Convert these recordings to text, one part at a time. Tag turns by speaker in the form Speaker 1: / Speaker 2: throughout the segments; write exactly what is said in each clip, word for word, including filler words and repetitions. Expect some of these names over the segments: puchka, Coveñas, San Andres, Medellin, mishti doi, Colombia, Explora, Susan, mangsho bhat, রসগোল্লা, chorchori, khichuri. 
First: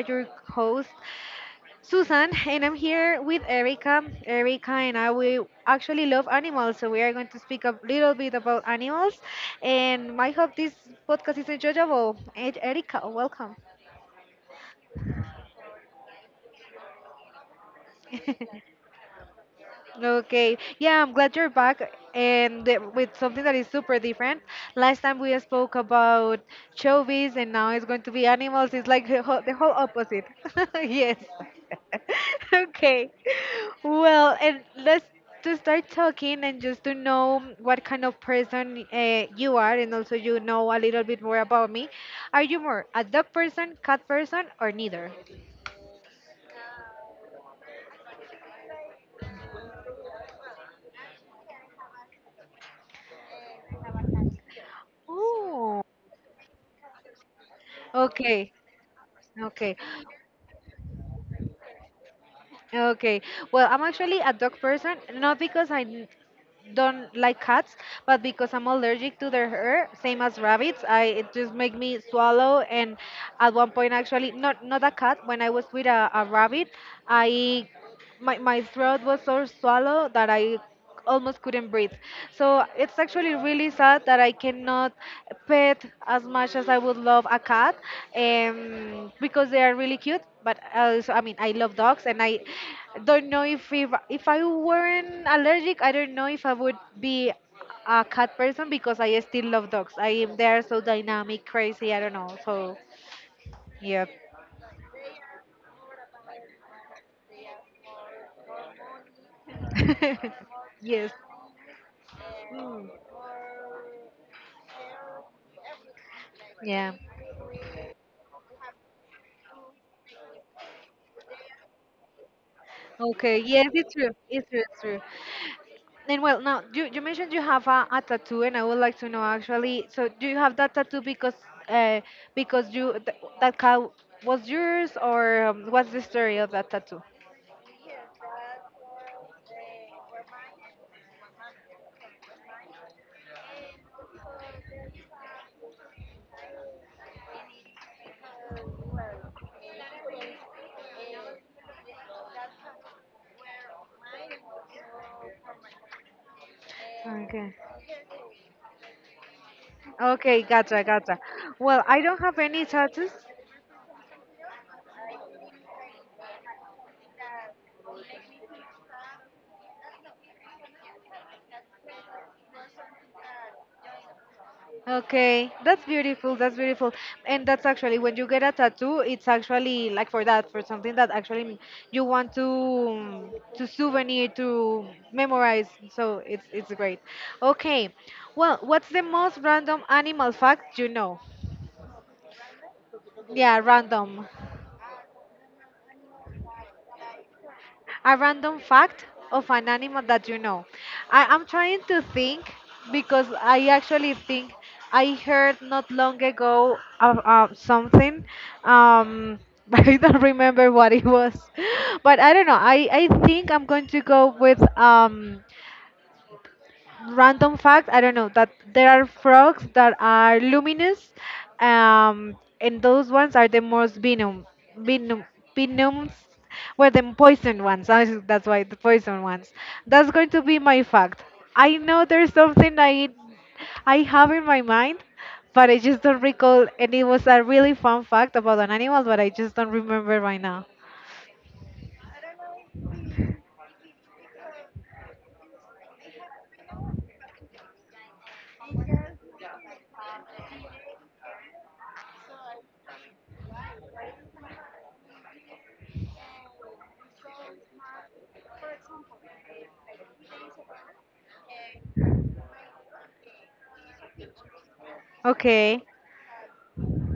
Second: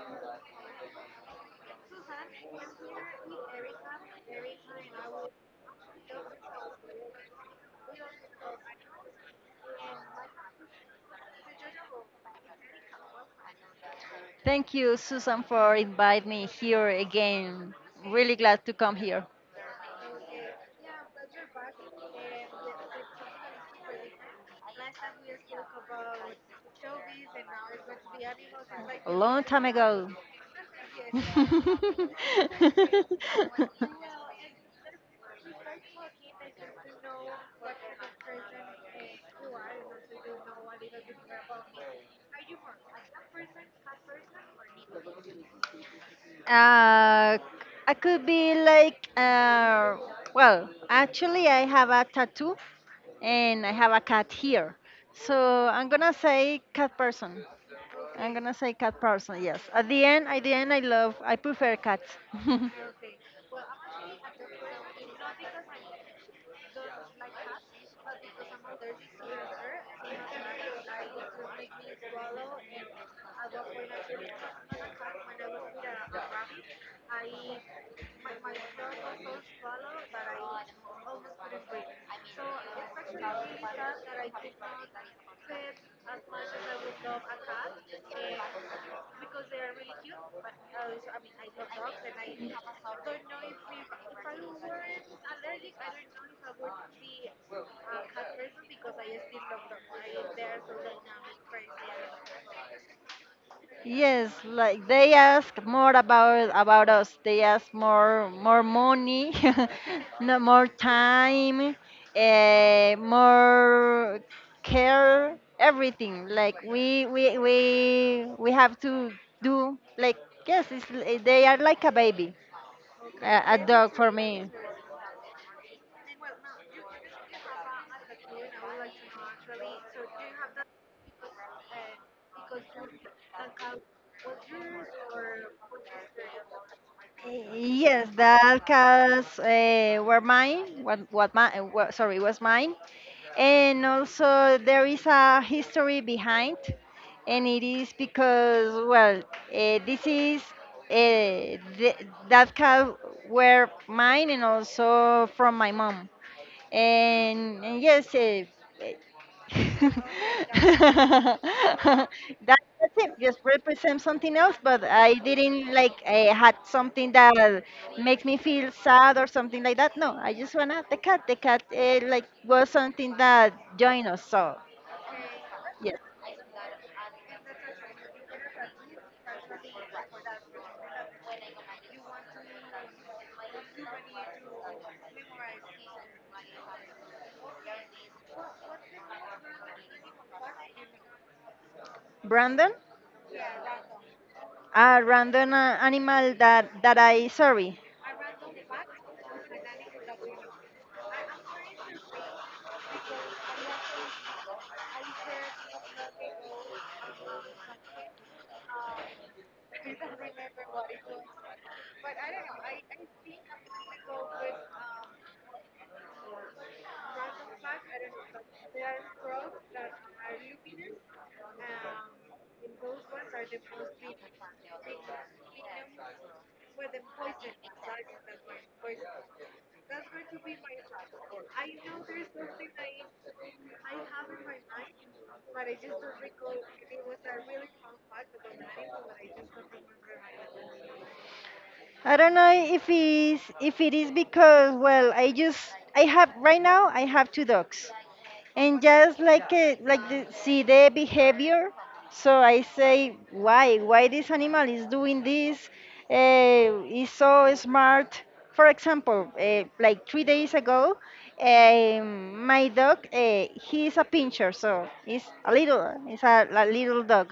Speaker 1: your host, Susan, and I'm here with Erica. Erica and I, we actually love animals, so we are going to speak a little bit about animals. And I hope this podcast is enjoyable. And Erica, welcome.
Speaker 2: Thank you, Susan, for inviting me here again. Really glad to come here
Speaker 1: Okay. Yeah, I'm glad you're back and th- with something that is super different. Last time we spoke about showbiz, and now it's going to be animals. It's like
Speaker 2: long very
Speaker 1: the
Speaker 2: time
Speaker 1: whole, the whole
Speaker 2: different. Ago.
Speaker 1: opposite.
Speaker 2: Well,
Speaker 1: Yes.
Speaker 2: and let's to
Speaker 1: Okay.
Speaker 2: start
Speaker 1: Well, and let's to start talking and just to know what kind of person uh, you are, and also you know a little bit more about me. Are you more a dog person, cat person, or neither?
Speaker 2: uh, I could be like, uh, well, actually, I have a tattoo and I have a cat here. So I'm
Speaker 1: Ooh.
Speaker 2: gonna say cat person. I'm gonna
Speaker 1: Okay.
Speaker 2: say cat person, yes. At
Speaker 1: Okay.
Speaker 2: the end, at the end, I love, I prefer cats.
Speaker 1: Okay. Well, I'm actually a dog person, not because I n- don't like cats, but because I'm allergic to their hair, same as rabbits. I it just make me swallow, and at one point actually not not a cat, when I was with a, a rabbit, I my, my throat was so swallow that I almost couldn't breathe. So it's actually really sad that I cannot pet as much as I would love a cat, um, because they are really cute. But also, I mean, I love dogs, and I don't know if, if if I weren't allergic, I don't know if I would be a cat person because I still love dogs. I am they are so dynamic, crazy. I don't know. So, yeah.
Speaker 2: Yes, like they ask more about about us. They ask more more money, no more
Speaker 1: Yes.
Speaker 2: time, uh,
Speaker 1: Mm,
Speaker 2: more care, everything. Like we
Speaker 1: yeah.
Speaker 2: we we we have to do like yes, it's, l- they are like a baby, a,
Speaker 1: Okay,
Speaker 2: a
Speaker 1: yes,
Speaker 2: dog
Speaker 1: it's
Speaker 2: for
Speaker 1: true.
Speaker 2: me.
Speaker 1: It's true, it's true. And well, now you, you mentioned you have a, a tattoo, and I would like to know actually. So, do you have that tattoo because uh, because you th that cow was yours, or um, what's the story of that tattoo?
Speaker 2: Yes, the Alcas uh, were mine. What what my what, sorry was mine, and also there is a history behind, and it is because well uh, this is uh, th- that cow were mine and also from my mom, and uh,
Speaker 1: Okay.
Speaker 2: yes, uh, uh,
Speaker 1: Okay, gotcha, gotcha. Well,
Speaker 2: that,
Speaker 1: I don't have any
Speaker 2: that's it.
Speaker 1: tattoos.
Speaker 2: Just represent something else, but I didn't like uh, had something that makes me feel sad or something like that. No, I just wanna the cat. The cat uh, like was something that joined us. So
Speaker 1: Okay,
Speaker 2: yes,
Speaker 1: that's beautiful. That's beautiful. And that's actually when you get a tattoo, it's actually like for that, for something that actually you want to um, to souvenir, to memorize. So it's it's great. Okay. Well, what's the most random animal fact you know?
Speaker 2: Brandon,
Speaker 1: Yeah, random.
Speaker 2: a random uh, animal that that I sorry.
Speaker 1: A random fact of an animal that you know. I am trying to think because I actually think I heard not long ago of uh, something. Um, but I don't remember what it was, but I don't know. I I think I'm going to go with um random fact. I don't know that there are frogs that are luminous, um and those ones are the most venom venom venoms, were the poison ones. I think that's why, the poison ones. That's going to be my fact. I know there's something. I i have in my mind, but I just don't recall, and it was a really fun fact about an animal, but I just don't remember right now.
Speaker 2: I don't know if it's if it is because well I just I have right now I have two dogs and just like a, like the, see the behavior, so I say why why this animal is doing this, uh, is so smart. For example, uh, like three days ago, um, my dog, uh, he is a pincher, so he's a little,
Speaker 1: Okay.
Speaker 2: he's a, a little dog.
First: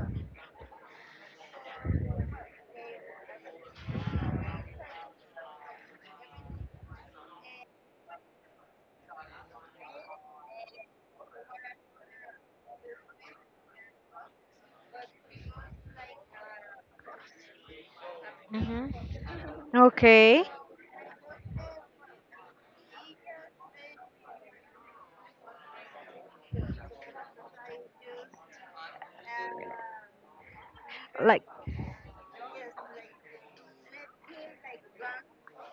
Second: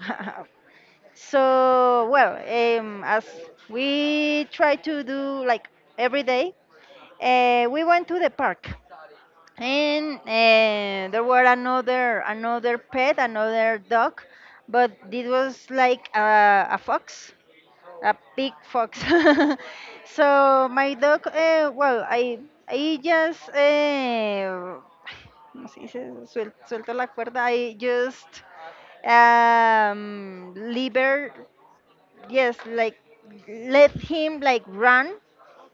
Speaker 2: So well, um, as we try to do like every day, uh, we went to the park, and uh, there were another another pet, another dog, but this was like a, a fox, a big
Speaker 1: Hmm.
Speaker 2: fox.
Speaker 1: Okay.
Speaker 2: So my dog, uh, well, i i just uh, ¿cómo se dice? Suel- suelto la cuerda. I just um liber
Speaker 1: Like
Speaker 2: yes like let him like run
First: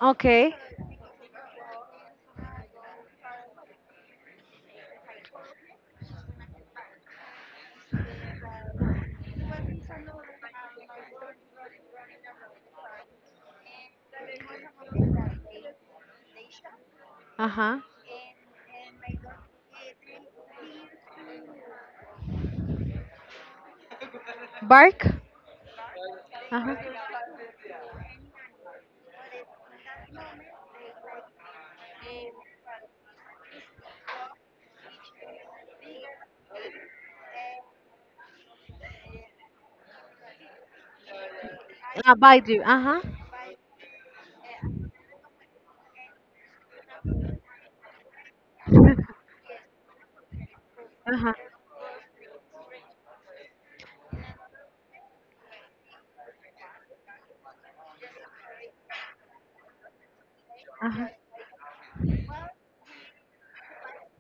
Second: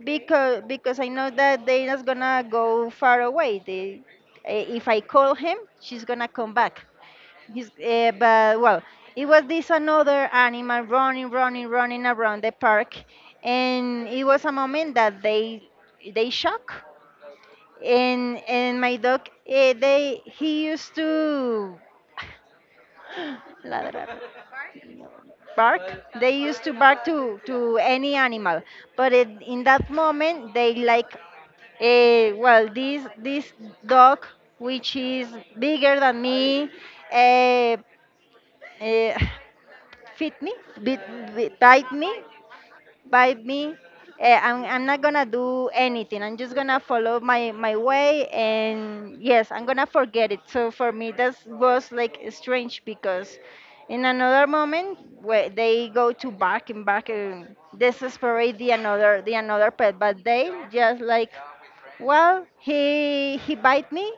Speaker 1: okay.
Speaker 2: because because I know that they're not gonna go far away. They, eh, if I call him, she's gonna come back. He's, uh, but well, it was this another animal running, running, running around the park, and it was a moment that they they shock.
Speaker 1: Uh huh.
Speaker 2: And and my dog, uh, they he used to ladrar,
Speaker 1: Bark.
Speaker 2: bark. They
Speaker 1: Uh
Speaker 2: used to
Speaker 1: huh.
Speaker 2: bark to to any animal, but it, in that moment they like Eh, well, this this dog, which is bigger than me, uh, uh, fit me, bit, bit, bite me,
Speaker 1: Uh, bite you. Uh huh.
Speaker 2: by me. eh, I'm, I'm not gonna do anything. I'm just gonna follow my, my way, and yes, I'm gonna forget it. So for me,
Speaker 1: Uh huh.
Speaker 2: that was like strange because in another moment where they go to bark and bark and desperate the another the another pet, but they
Speaker 1: Uh
Speaker 2: just
Speaker 1: huh.
Speaker 2: like, well, he he bite me,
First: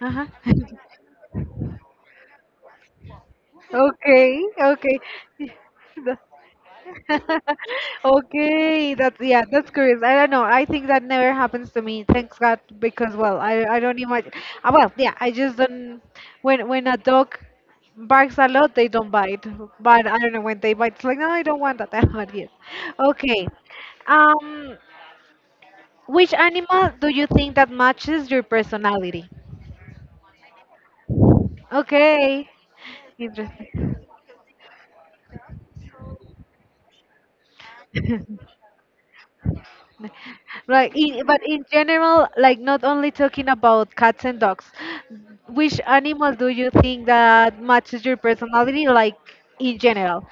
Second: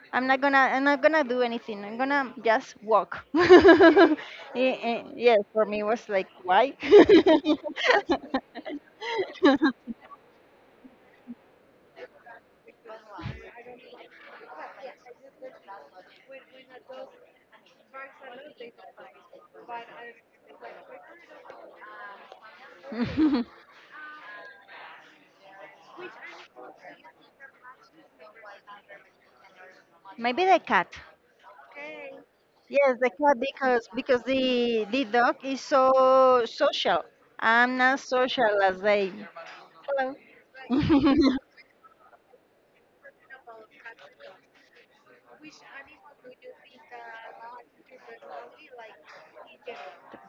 Speaker 1: Uh huh.
Speaker 2: I'm not gonna I'm not gonna do anything. I'm gonna just walk.
Speaker 1: okay.
Speaker 2: Eh,
Speaker 1: Okay.
Speaker 2: eh, yes, for me it was like why?
Speaker 1: Okay, that's yeah, that's curious. I don't know. I think that never happens to me. Thanks God, because well, I I don't imagine. Uh, well, yeah, I just don't. When when a dog barks a lot, they don't bite. But I don't know when they bite. It's like no, I don't want that. But yes, okay. Um, which animal do you think that matches your personality?
Speaker 2: Maybe the cat.
Speaker 1: Okay,
Speaker 2: Yes, the cat because
Speaker 1: interesting.
Speaker 2: because the the dog is so social. I'm not social as they. Hello.
Speaker 1: Right, in, but in general, like not only talking about cats and dogs, which animal do you think that matches your personality, like in general?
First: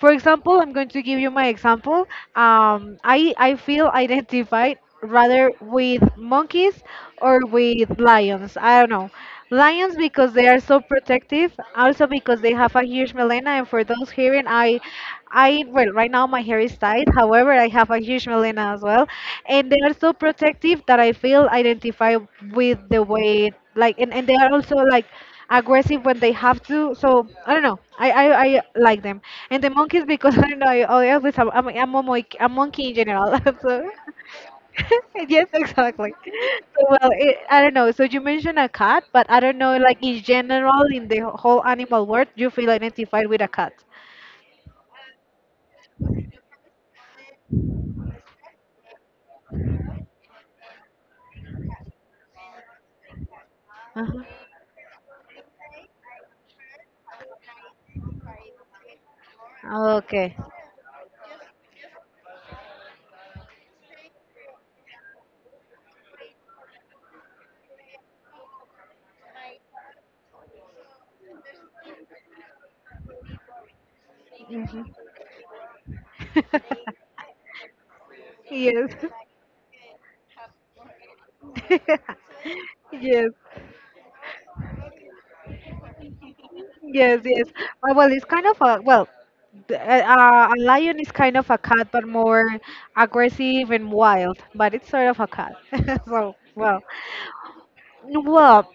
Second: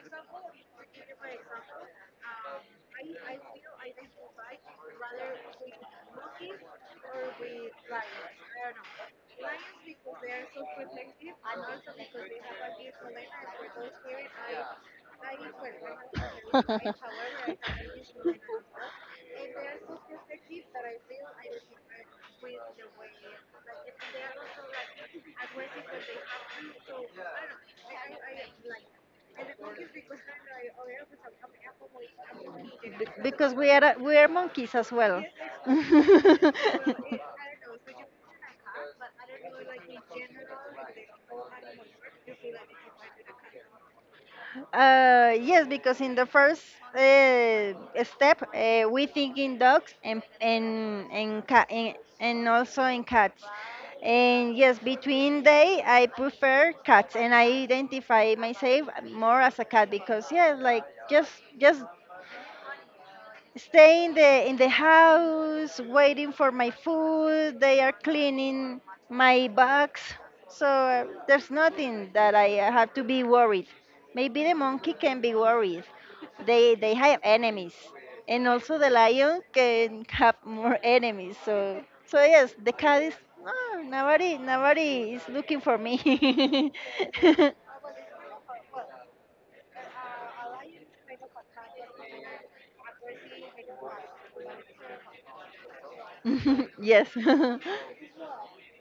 Speaker 1: For example, I'm going to give you my example. Um, I, I feel identified rather with monkeys or with lions. I don't know. Lions because they are so protective, also because they have a huge melena. And for those hearing, I, I well, right now my hair is tied. However, I have a huge melena as well, and they are so protective that I feel identified with the way like, and, and they are also like aggressive when they have to. So I don't know. I, I, I like them. And the monkeys because I don't know. I always have, I'm, I'm a monkey, a monkey, in
Speaker 2: Because
Speaker 1: general.
Speaker 2: we are
Speaker 1: so
Speaker 2: we are monkeys as well.
Speaker 1: yes, exactly. So, well, it, I don't know. So you mentioned a cat, but I don't know. Like in general, in the whole animal world, you feel identified with a cat.
Speaker 2: Uh, yes, because in the first uh, step, uh, we think in dogs and and and, ca- and and also in cats.
Speaker 1: Uh-huh.
Speaker 2: And yes, between they, I prefer cats, and I identify myself more as a cat because
Speaker 1: Okay.
Speaker 2: yes, like just just stay in the in the house waiting for my food. They are cleaning my box, so uh, there's nothing that I uh, have to be worried. Maybe the monkey
Speaker 1: Mhm.
Speaker 2: can be worried. They they have enemies, and also the
Speaker 1: yes.
Speaker 2: lion can have more enemies, so so yes, the cat is,
Speaker 1: yes.
Speaker 2: "Ah, nobody nobody is looking for me."
Speaker 1: Yes, yes. Uh, well, it's kind of a well, th- uh, a lion is kind of a cat, but more aggressive and wild. But it's sort of a cat. So, well,
Speaker 2: yes
Speaker 1: well,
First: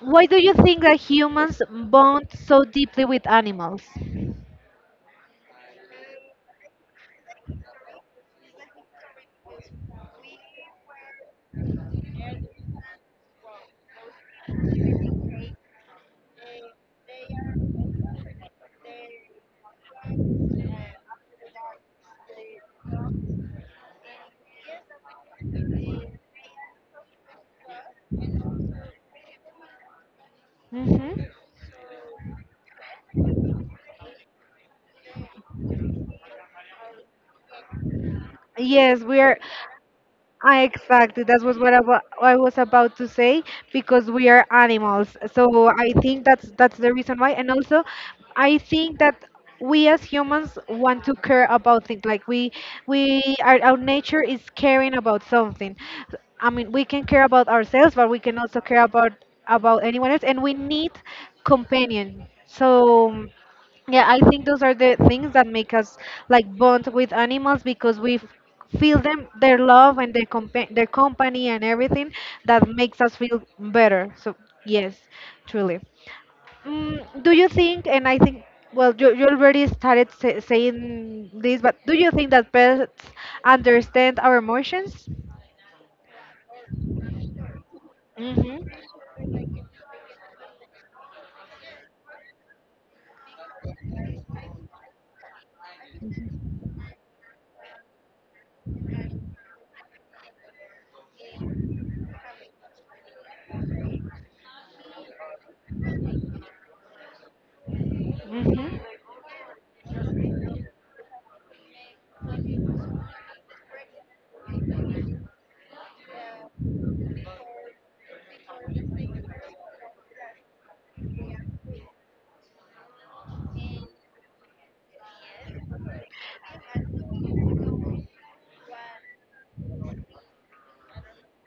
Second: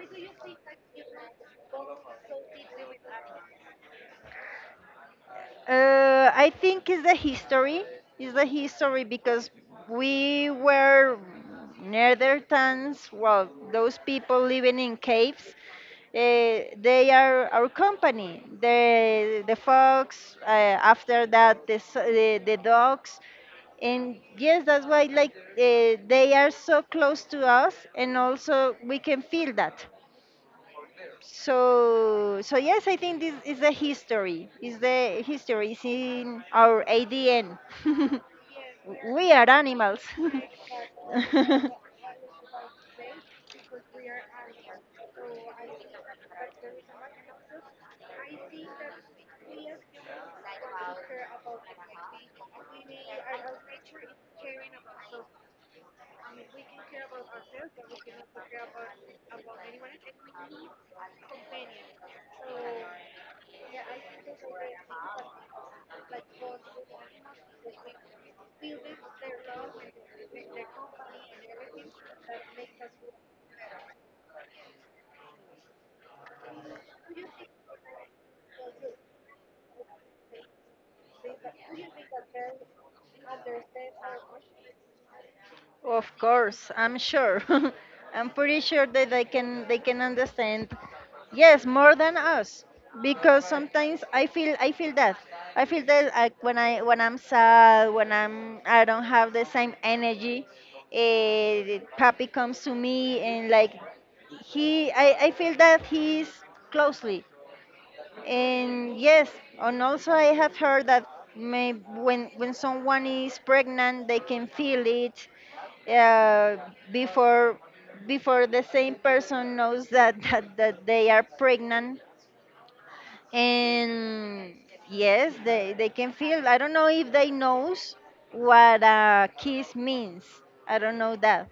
Speaker 1: why do you think that humans bond so deeply with animals?
Speaker 2: Uh, I think it's the history. It's the history because we were Neanderthals. Well, those people living in caves. Uh, they are our company. The the fox. Uh, after that, the, s- the the dogs. And yes, that's why like uh, they are so close to us, and also we can feel that.
Speaker 1: Hmm.
Speaker 2: So, so yes, I think this is the history. Is the history is in our A D N.
Speaker 1: Yes, we
Speaker 2: We
Speaker 1: are.
Speaker 2: are animals.
Speaker 1: Ah, exactly. That was what I, wa- I was about to say because we are animals. So I think that's that's the reason why. And also, I think that we as humans want to care about things. Like we we our, our nature is caring about something. I mean, we can care about ourselves, but we can also care about about anyone else, and we need companion. So. Yeah, I think those are the things that make us like bond with animals because we f- feel them, their love, and their compa- their company, and everything that makes us feel better. So yes, truly. Mm, do you think? And I think well, you, you already started sa- saying this, but do you think that pets understand our emotions?
Speaker 2: Of course, I'm sure. I'm pretty
Speaker 1: Mhm.
Speaker 2: sure that they can they can understand. Yes, more than us, because sometimes I feel I feel that I feel that like when I when I'm sad, when I'm I don't have the same energy. Uh, papi comes to me and like he I, I feel that he is closely,
Speaker 1: Mhm.
Speaker 2: and yes, and also I have heard that may, when when someone is pregnant they can feel it, uh, before before the same person knows that that, that they are pregnant. And yes, they, they can feel. I don't know if they knows what a kiss means. I don't know that,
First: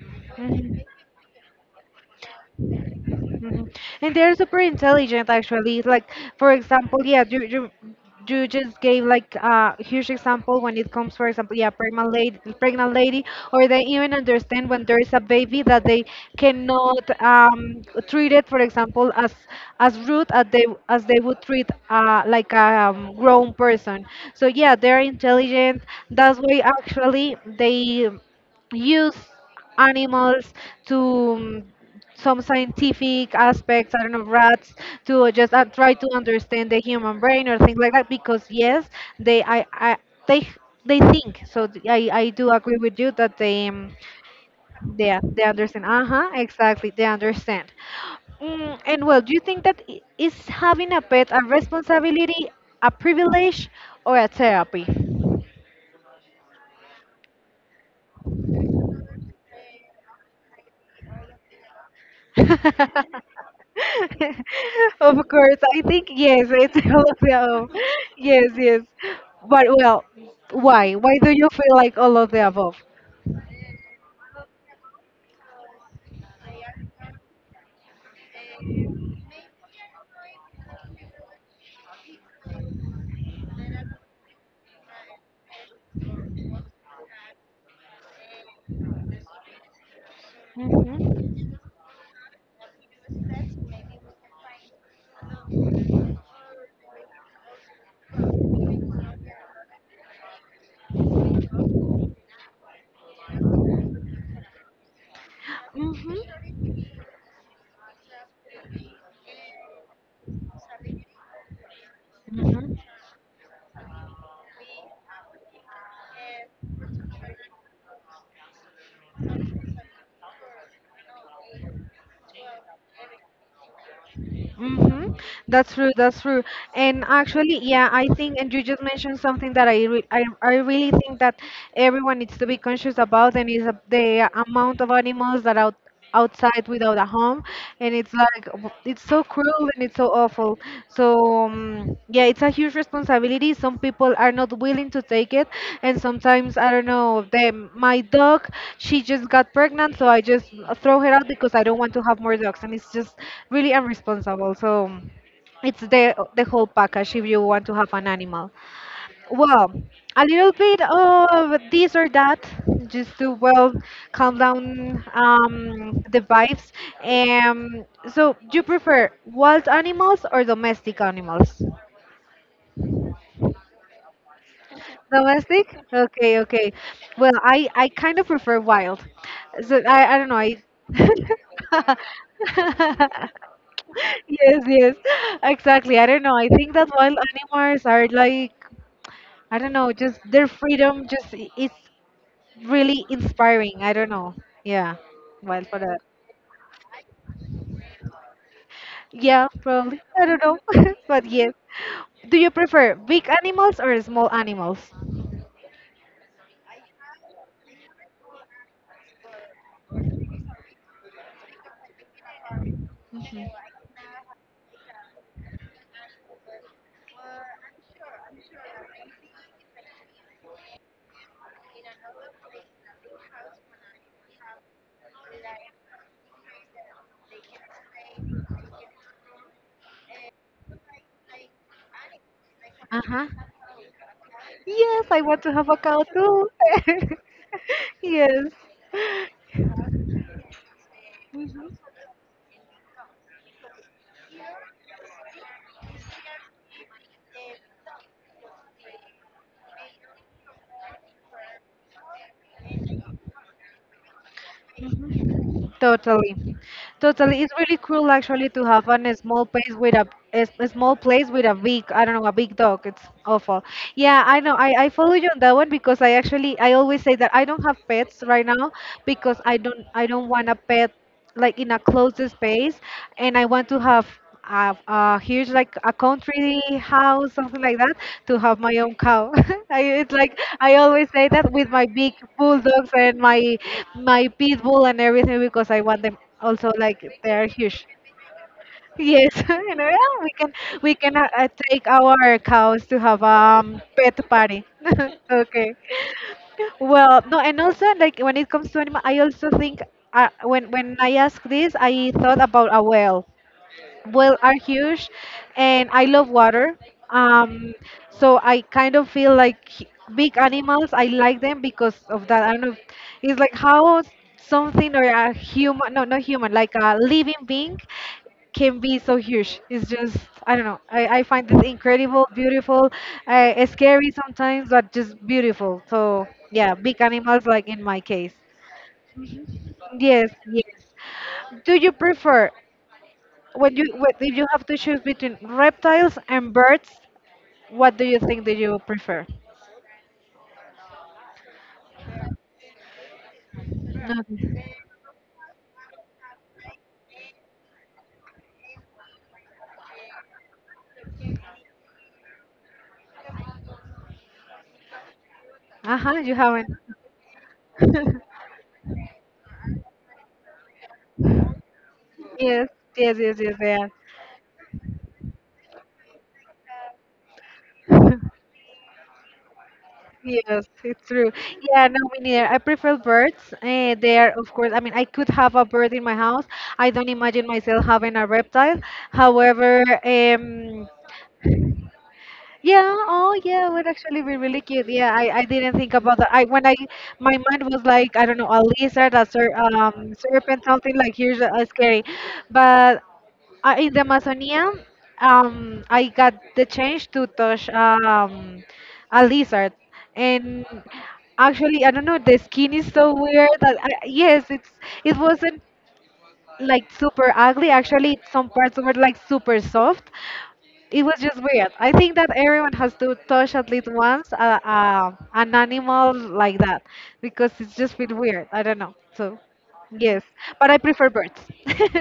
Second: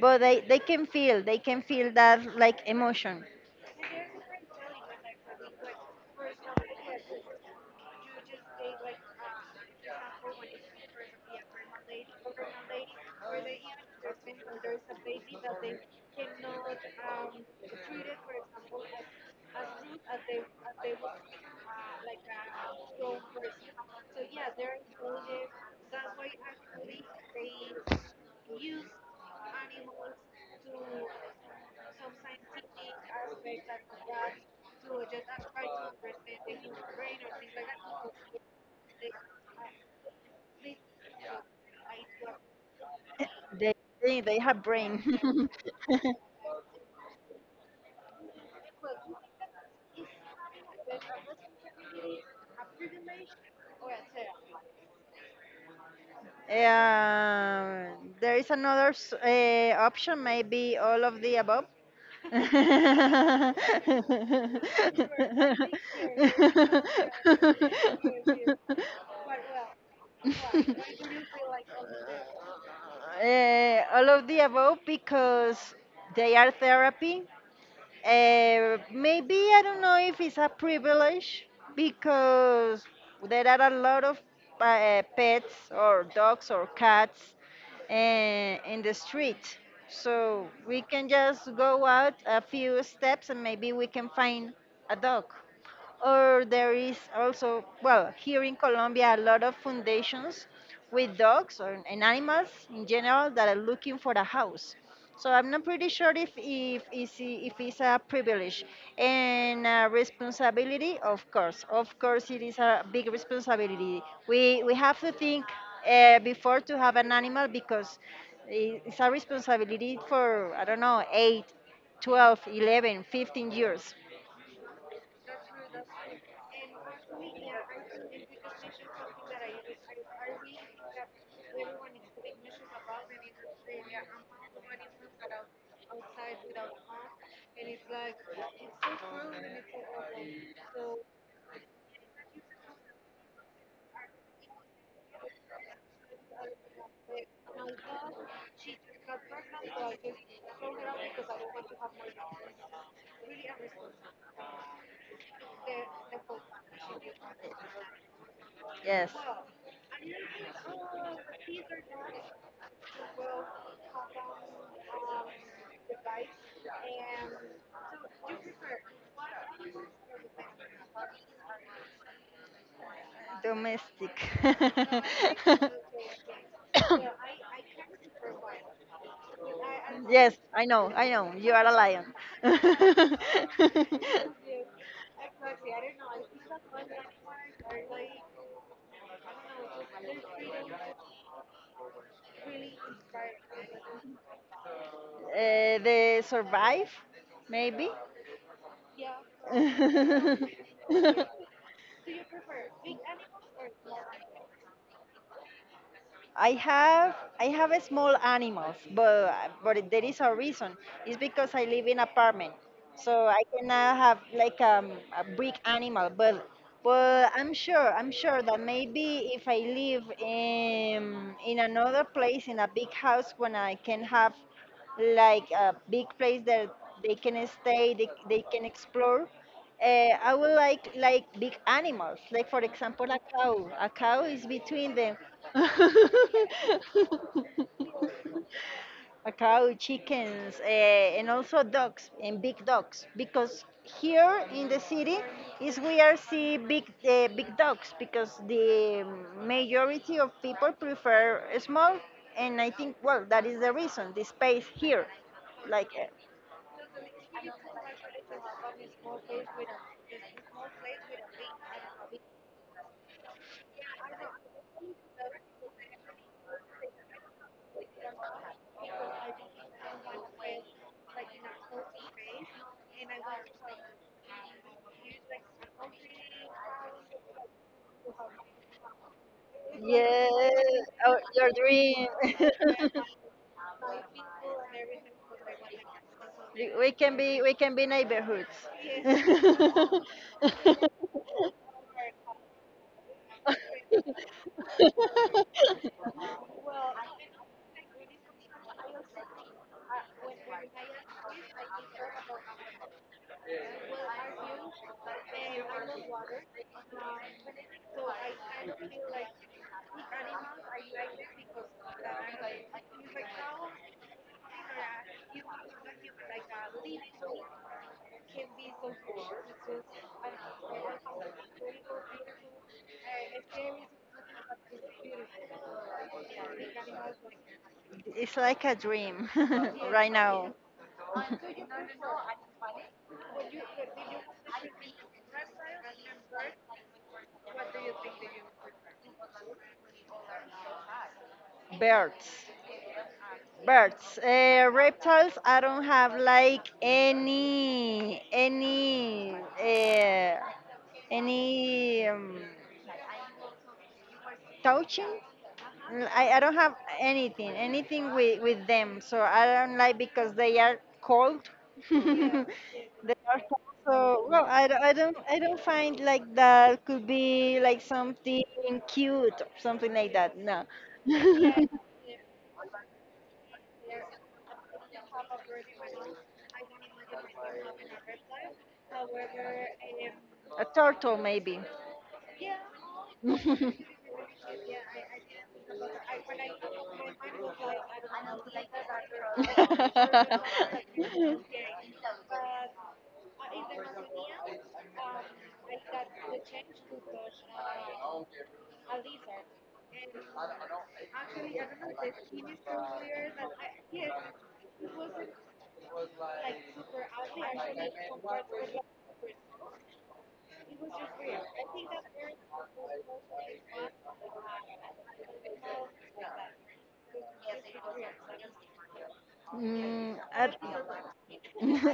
Speaker 2: but they, they
Speaker 1: Mhm.
Speaker 2: can feel. They can feel that like emotion.
Speaker 1: Mhm. And they're super intelligent, actually. Like, for example, yeah, you, you, you just gave like a huge example when it comes, for example, yeah, pregnant lady, pregnant lady, or they even understand when there is a baby that they cannot um, treat it, for example, as as rude as they as they would treat uh, like a um, grown person. So yeah, they're intelligent. That's why actually they use animals to, um, some scientific aspects, I don't know, rats, to just uh, try to understand the human brain or things like that. Because yes, they, I, I, they, they think. So th- I, I do agree with you that they,
Speaker 2: They
Speaker 1: um,
Speaker 2: they they have brain.
Speaker 1: they, they understand. Uh huh, exactly, they understand. Mm, and well, do you think that i- is having a pet a responsibility, a privilege, or a therapy?
Speaker 2: Yeah, there is another s- uh, option, maybe all of the above.
Speaker 1: Of course, I think yes, it's all of the above. Yes, yes. But well, why? Why do you feel like all of the above?
Speaker 2: Uh, all of the above because they are therapy. Uh, maybe I don't know if it's a privilege because there are a lot of uh, pets or dogs or cats uh, in the street. So we can
Speaker 1: Mm-hmm.
Speaker 2: just go out a few steps and maybe we can find a dog, or there is also well here in Colombia a lot of foundations with dogs or, and animals in general that are looking for a house. So I'm not pretty sure if if it's, if it's a privilege. And a responsibility, of course, of course it is
Speaker 1: Mm-hmm.
Speaker 2: a big responsibility. we we have to think uh, before to have an animal because i- it's a responsibility for I don't know eight, twelve, eleven, fifteen years.
Speaker 1: Mm-hmm. That's true. That's true. And actually, yeah, I think, and you just mentioned something that I, re I, I really think that everyone needs to be conscious about, and is uh, the amount of animals that out outside without a home, and it's like w- it's so cruel, and and it's so awful. So um, yeah, it's a huge responsibility. Some people are not willing to take it, and sometimes I don't know. Them, my dog, she just got pregnant, so I just throw her out because I don't want to have more dogs, and it's just really unresponsible. So it's the the whole package if you want to have an animal.
Speaker 2: Yes.
Speaker 1: Well, a little bit of this or that, just to well calm down um, the vibes. Um, so you prefer wild animals or domestic animals?
Speaker 2: Domestic.
Speaker 1: Domestic? Okay, okay. Well, I I kind of prefer wild. So I I don't
Speaker 2: Yes,
Speaker 1: know. I
Speaker 2: I know, I know. You are a lion. uh,
Speaker 1: Yes, yes, exactly. I don't know. I think that wild animals are like, I don't know, just their freedom just i- is really inspiring. I don't know. Yeah, wild for that.
Speaker 2: the survive, maybe.
Speaker 1: Yeah, probably. I don't know, but yes. Do you prefer big animals or small animals?
Speaker 2: I have I have a small animals, but but there is a reason. It's because I live in apartment, so I cannot have like um, a big animal. But but I'm sure I'm sure that maybe if I live in in another place in a big house, when I can have like a big place that they can stay, they, they can explore. Uh, I would like like big animals, like for
Speaker 1: Uh
Speaker 2: example a
Speaker 1: huh.
Speaker 2: cow. A cow is between
Speaker 1: Yes,
Speaker 2: them.
Speaker 1: I want to have a cow too. yes.
Speaker 2: A cow, chickens, uh, and also dogs and big dogs because here in the city is we are see big uh, big dogs because the majority of people prefer small, and I think well that is the reason, the space here like uh,
Speaker 1: Totally, totally. It's really cruel actually to have an, a small place with a, a s- a small place with a big, I don't know, a big dog. It's awful. Yeah, I know. I, I follow you on that one because I actually I always say that I don't have pets right now because I don't I don't want a pet like in a closed space, and I want to have a, a huge, like a country house, something like that, to have my own cow. I, it's
Speaker 2: yeah.
Speaker 1: like I always
Speaker 2: Our,
Speaker 1: say that
Speaker 2: your
Speaker 1: with my
Speaker 2: dream.
Speaker 1: big bulldogs and my my pit bull and everything because I want them also
Speaker 2: we we
Speaker 1: like
Speaker 2: can
Speaker 1: they are
Speaker 2: be we can
Speaker 1: huge.
Speaker 2: be
Speaker 1: Yes,
Speaker 2: neighborhoods.
Speaker 1: you know, yeah, we can we can uh, uh, take our cows to have a um, pet party. Okay. Well, no, and also like when it comes to animal, I also think uh, when when I ask this, I thought about a whale well are huge, and I love water. um so I kind of feel like h- big animals, I like them because of that. I don't know. It's like how something or a human, no, not human, like a living being can be so huge. It's just, I don't know, i, I find it incredible beautiful, uh, scary sometimes, but just beautiful. So yeah, big animals, like in my
Speaker 2: It's
Speaker 1: case.
Speaker 2: like a dream right
Speaker 1: Yes,
Speaker 2: now.
Speaker 1: yes. Do you prefer when you when, if you have to choose between reptiles and birds, what do you think that you prefer?
Speaker 2: Birds. Birds. Uh,
Speaker 1: Nothing.
Speaker 2: reptiles, I don't have like any, any, uh, any um, touching.
Speaker 1: Uh
Speaker 2: Mm,
Speaker 1: huh.
Speaker 2: I,
Speaker 1: You
Speaker 2: I don't
Speaker 1: haven't.
Speaker 2: have anything, anything with, with them. So I don't like because they are cold.
Speaker 1: yes. Yes.
Speaker 2: They
Speaker 1: Yes.
Speaker 2: are
Speaker 1: Yes.
Speaker 2: cold.
Speaker 1: They are.
Speaker 2: So well, I, don't- I don't I don't find like that could be like something cute or something like that.
Speaker 1: Yes,
Speaker 2: No,
Speaker 1: it's true. Yeah, no, me neither. I prefer birds. Uh, they are, of course, I mean, I could have a bird in my house. I don't imagine myself having a reptile. However,
Speaker 2: a
Speaker 1: um,
Speaker 2: turtle maybe.
Speaker 1: yeah, oh yeah, would actually be really cute. Yeah, I, I didn't think about that. I, when I, my mind was like, I don't know, a lizard, a ser um serpent, something like here's uh, scary, but uh, in the Amazonia, um, I got the chance to touch um a lizard, and actually, I don't know, the skin is so weird that I, yes, it's, it wasn't like super ugly. Actually, some parts were like super soft. It was just weird. I think that everyone has to touch at least once a, a, an animal like that because it's just feel weird. I don't know. So,
Speaker 2: Mm,
Speaker 1: yes, but I prefer
Speaker 2: I,
Speaker 1: birds.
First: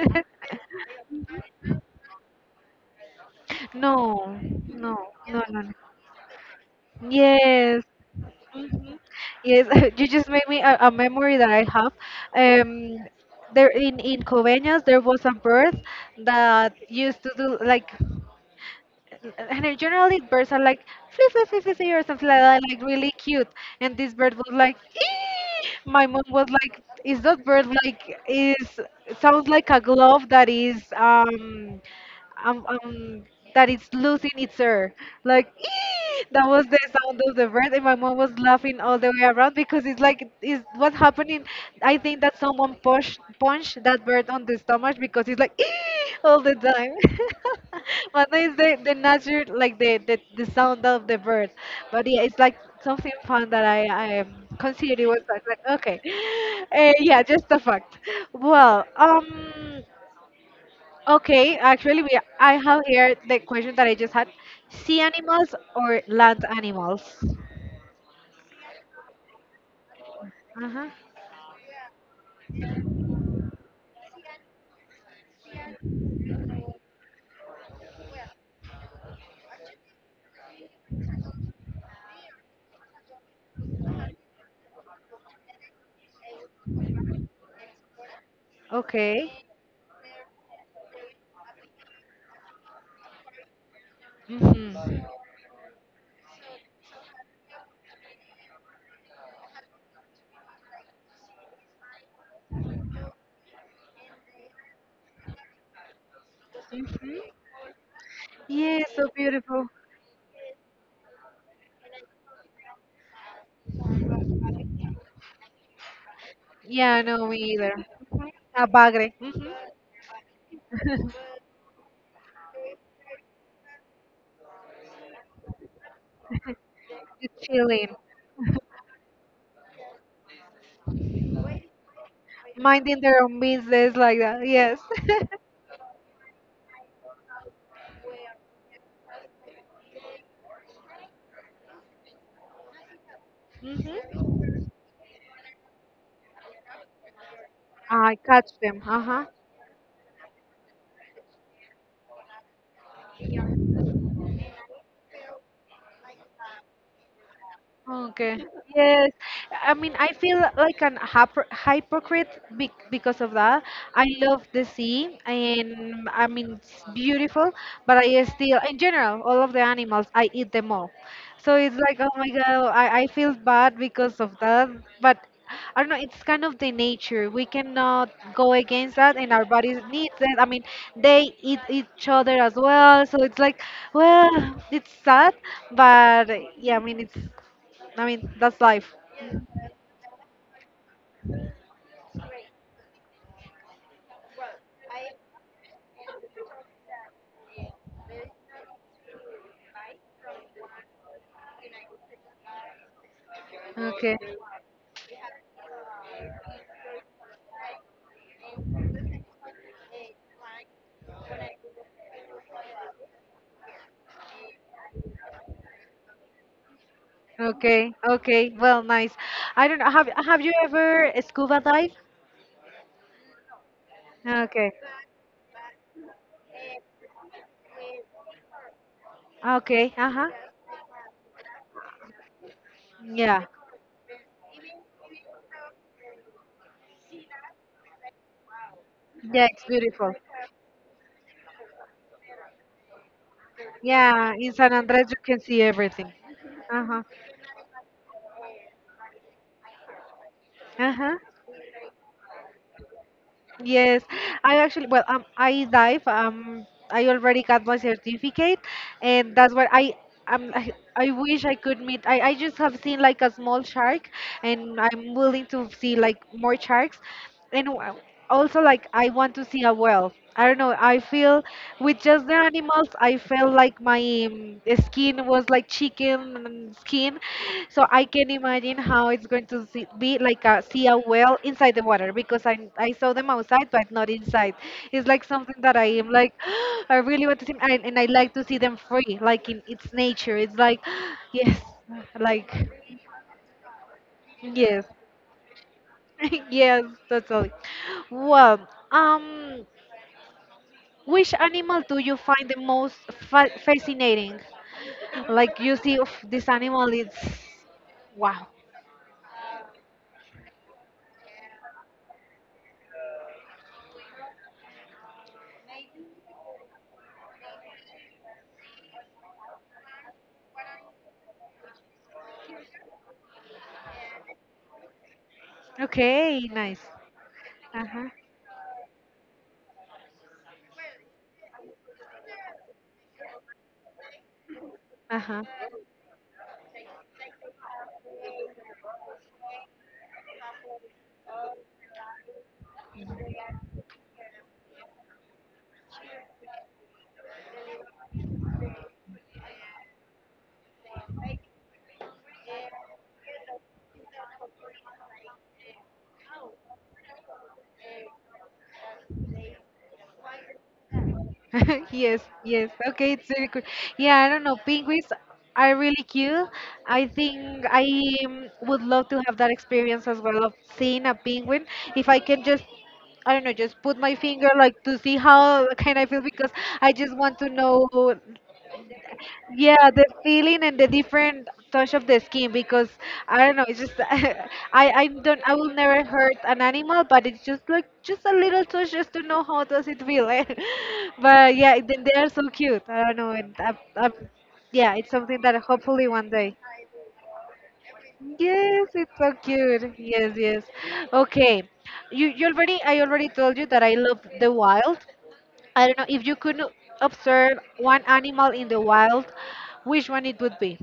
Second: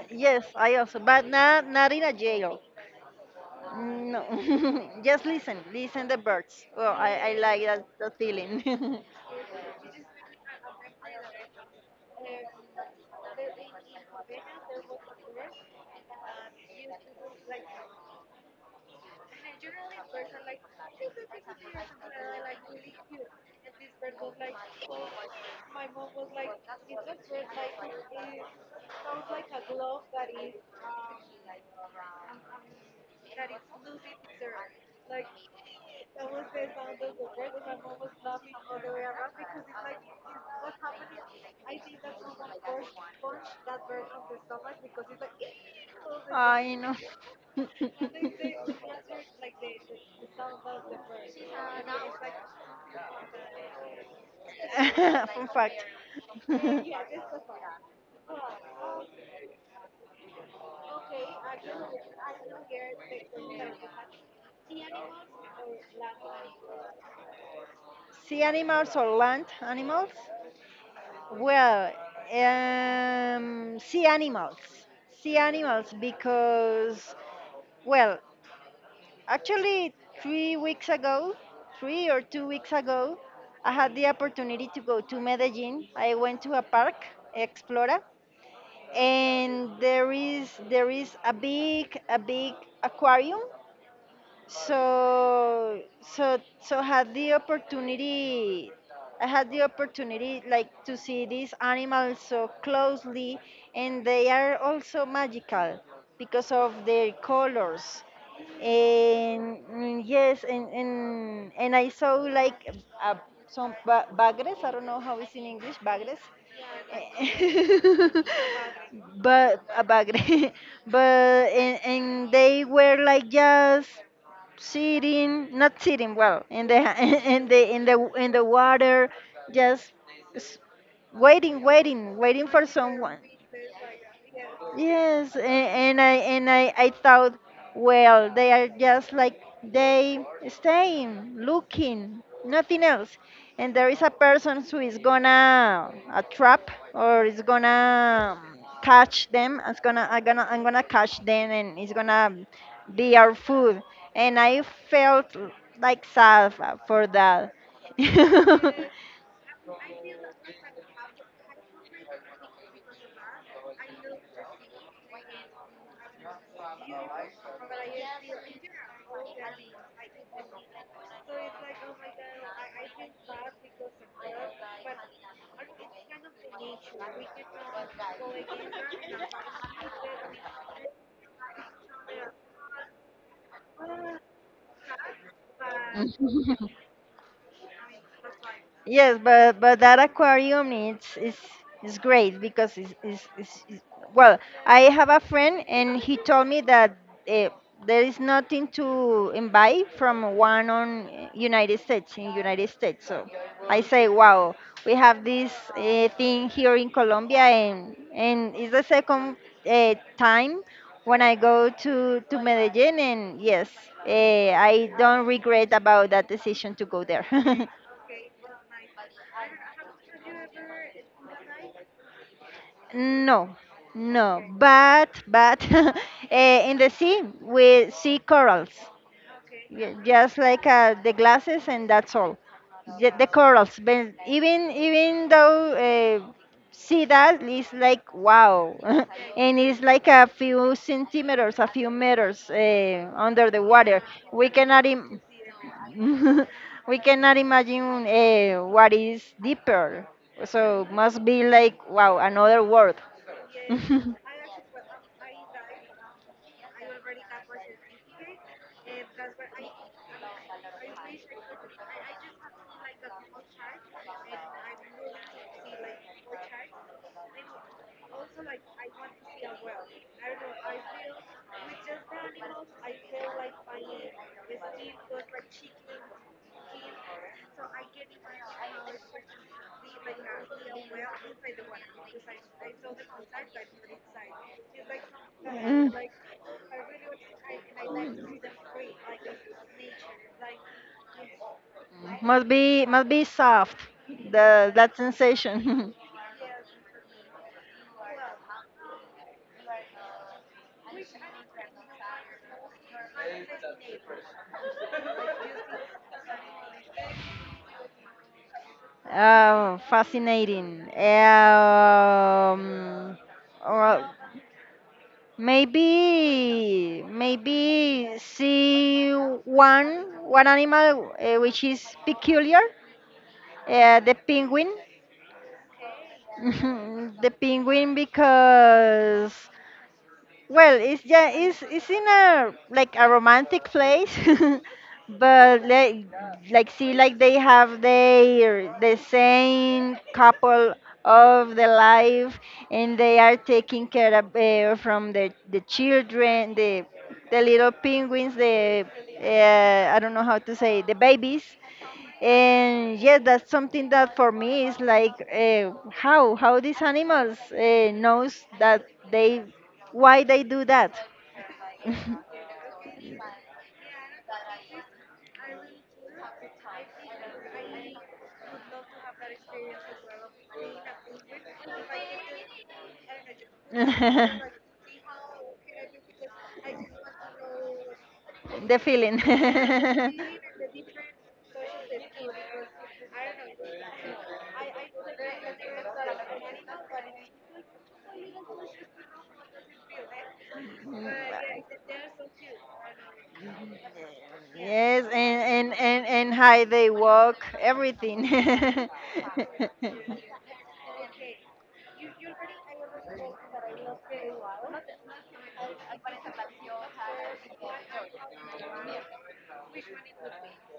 Speaker 2: yes, I also, but not not in a jail.
Speaker 1: no,
Speaker 2: Mm, No,
Speaker 1: no,
Speaker 2: just
Speaker 1: no,
Speaker 2: listen,
Speaker 1: no, no.
Speaker 2: listen the birds. Well, I, I like that,
Speaker 1: Yes.
Speaker 2: that
Speaker 1: Mhm.
Speaker 2: feeling.
Speaker 1: Yes, you just made me a, a memory that I have. Um, there in in Coveñas, there was a bird that used to do like, and then generally birds are like "flip flip flip flip flip," or something like that, like really cute. And this bird was like, "Ee!" My mom was like, is that bird like, is, sounds like a glove that is um um, um that it's losing its air, like "Ee!" That was the sound of the bird, and my mom was laughing all the way around because it's like, is, what's happening. I think that someone pushed punched that bird on the stomach because it's like "Ee!" all the
Speaker 2: I
Speaker 1: time.
Speaker 2: know.
Speaker 1: But it's the, the nature, like the, the, the sound of the birds. But yeah, it's like something fun that I, I um, considered it was
Speaker 2: Fun
Speaker 1: like, like
Speaker 2: fact.
Speaker 1: okay. Uh, yeah, just a fact. Well, um, okay, actually, we I have here the question that I just had. Sea animals or land animals?
Speaker 2: Sea animals or land animals?
Speaker 1: Uh-huh.
Speaker 2: Well, um, sea animals. Sea animals because, well, actually, three weeks ago, three or two weeks ago, I had the opportunity to go to Medellin. I went to a park, Explora,
Speaker 1: Okay.
Speaker 2: and there is there is a big a big aquarium,
Speaker 1: Mm-hmm.
Speaker 2: so, so, so had the opportunity. I had the opportunity, like, to see these animals so closely, and they are also magical because of their colors.
Speaker 1: Yeah, so
Speaker 2: And
Speaker 1: beautiful.
Speaker 2: mm, yes, and and, and I saw like uh, some ba- bagres. I don't know how it's in English, bagres.
Speaker 1: Yeah, no, me either.
Speaker 2: Eh,
Speaker 1: A bagre. Mm-hmm.
Speaker 2: but a bagre, but and, and they were like just sitting, not sitting, well in the
Speaker 1: It's
Speaker 2: in the in
Speaker 1: chilling.
Speaker 2: the in the water, just s- waiting, waiting, waiting for
Speaker 1: Minding
Speaker 2: someone.
Speaker 1: their own business like that. Yes.
Speaker 2: Yes, a- and I and I, I thought, well, they are just like they staying, looking, nothing else. And there is a
Speaker 1: hmm.
Speaker 2: person who is gonna a trap or is
Speaker 1: I
Speaker 2: gonna
Speaker 1: catch
Speaker 2: um,
Speaker 1: them. Uh
Speaker 2: catch
Speaker 1: huh.
Speaker 2: them. It's gonna I'm gonna I'm gonna catch them, and it's gonna be our food. And I felt like sad uh, for that.
Speaker 1: Okay. Yes. I mean, I feel like an hyper hypocrite be because of that. I love the sea, and I mean, it's beautiful, but I still, in general, all of the animals, I eat them all. So it's like, oh my God, I, I feel bad because of that. But I don't know, it's kind of the nature. We cannot go against that, and our bodies need that. I mean, they eat each other as well. So it's like, well, it's sad, but yeah, I mean, it's. I mean, that's life.
Speaker 2: Yes, but but that aquarium it's is is great because it's, it's, it's, it's, well, I have a friend and he told me that uh, there is nothing to buy from one on uh, United States, in United States. So I say,
Speaker 1: Okay,
Speaker 2: wow, we have this uh, thing here in Colombia, and and it's the second uh, time when I go to to Medellin, and yes, uh, I don't regret about that decision to go there.
Speaker 1: okay, okay. Well, nice. I don't know. Have Have you ever scuba dive?
Speaker 2: No, no,
Speaker 1: Okay,
Speaker 2: but but uh, in the sea we see corals,
Speaker 1: okay.
Speaker 2: Ye-
Speaker 1: Uh huh.
Speaker 2: just like uh, the glasses, and that's all. Ye- The
Speaker 1: Yeah,
Speaker 2: corals, but even even though uh, see that it's like wow,
Speaker 1: yeah. It's
Speaker 2: and it's
Speaker 1: beautiful.
Speaker 2: like a few centimeters, a few meters uh, under the water.
Speaker 1: Yeah, in
Speaker 2: We
Speaker 1: San
Speaker 2: cannot
Speaker 1: Andres you
Speaker 2: Im-
Speaker 1: can see everything. Uh huh.
Speaker 2: we cannot imagine uh, what is deeper. So
Speaker 1: Uh huh.
Speaker 2: must be like wow, another world.
Speaker 1: Yes, I actually, well, um, I dive. Um, I already got my certificate, and that's where I um, I, I wish I could meet. I, I just have seen like a small shark, and I'm willing to see like more sharks, and w- also like I want to see a whale. I don't know. I feel with just the animals, I I felt like my um, skin was like chicken skin. So I can imagine how it's going to see, be like a see a whale inside the water because I I saw them outside but not inside. It's like something that
Speaker 2: Mm.
Speaker 1: I am like, I really want to see, and, and I like to see them free like in its nature. It's like yes,
Speaker 2: it's Must
Speaker 1: like
Speaker 2: be must be soft. The
Speaker 1: yes.
Speaker 2: That sensation.
Speaker 1: yes, totally. Well, um which animal do you find the most fa- fascinating? Like you see, "Oof, this animal is wow."
Speaker 2: Oh, fascinating. Um, well, Maybe, maybe see one one animal uh, which is peculiar, uh, the penguin.
Speaker 1: Okay, nice.
Speaker 2: The
Speaker 1: Uh
Speaker 2: penguin
Speaker 1: huh.
Speaker 2: because well, it's yeah, it's it's in a like a romantic place,
Speaker 1: Uh huh.
Speaker 2: but like like see like they have their the same couple of the life, and they are taking care of uh, from the the children, the the little penguins, the uh, I don't know how to say the babies, and yes, that's something that for me is like uh, how how these animals uh, knows that they why they do that.
Speaker 1: yes, yes. Okay, it's very cool. Yeah, I don't know. Penguins are really cute. I think I um, would love to have that experience as well of seeing a penguin. If I can just, I don't know, just put my finger
Speaker 2: The
Speaker 1: like to see how can I feel, because I just want to know.
Speaker 2: feeling.
Speaker 1: Yeah, the feeling and the different touch of the skin because I don't know, it's just, I I don't, I will never hurt an animal, but it's just like just a little touch just to know how does it feel. Eh?
Speaker 2: Mm,
Speaker 1: But yeah, they they are so cute. I don't know, and I, I, yeah,
Speaker 2: yes,
Speaker 1: it's
Speaker 2: and
Speaker 1: something that
Speaker 2: and
Speaker 1: hopefully
Speaker 2: and
Speaker 1: one
Speaker 2: and
Speaker 1: day.
Speaker 2: how they walk, everything.
Speaker 1: Yes, it's so cute. Yes, yes. Okay, you you already, I already told you that I love the wild. I don't know if you could observe one animal in the wild, which one it would be?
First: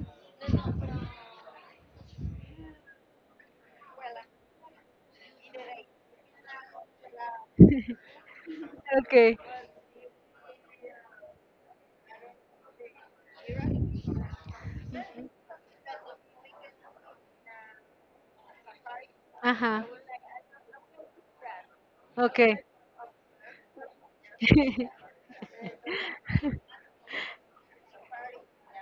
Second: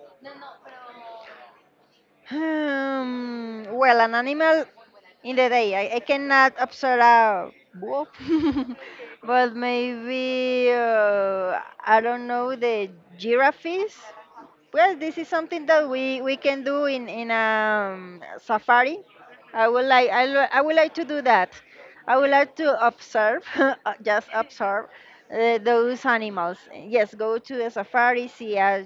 Speaker 2: Hmm, well, an animal in the day. I, I cannot observe a wolf,
Speaker 1: Okay.
Speaker 2: but maybe uh, I don't know the giraffes. Well, this is something that we, we can do in in um, Safari. I would
Speaker 1: Ajá.
Speaker 2: like I, lo- I would like to do that. I would like
Speaker 1: Okay.
Speaker 2: to observe, uh, just observe uh, those animals. Yes, go to a safari, see a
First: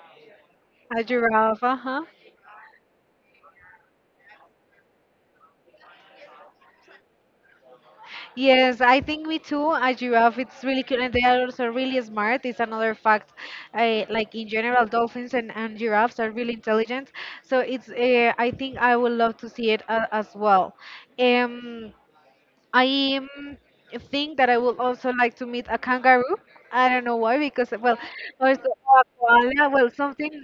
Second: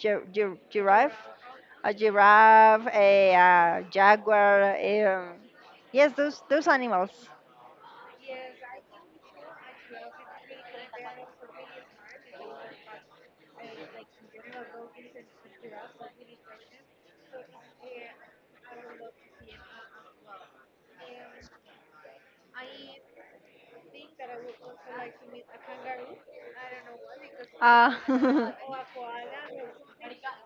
Speaker 2: gi- gi-
Speaker 1: A
Speaker 2: giraffe,
Speaker 1: giraffe,
Speaker 2: a
Speaker 1: uh-huh.
Speaker 2: giraffe, a, uh jaguar. um, yes, those those animals.
Speaker 1: Yes, I think me too. A giraffe, it's really cute, and they are also really smart. It's another fact. Uh, like in general, dolphins and, and giraffes are really intelligent. So it's. Uh, I think I would love to see it uh, as well. Um, I um, think that I would also like to meet a kangaroo. I don't know why, because,
Speaker 2: Ah.
Speaker 1: well, also a koala, well, something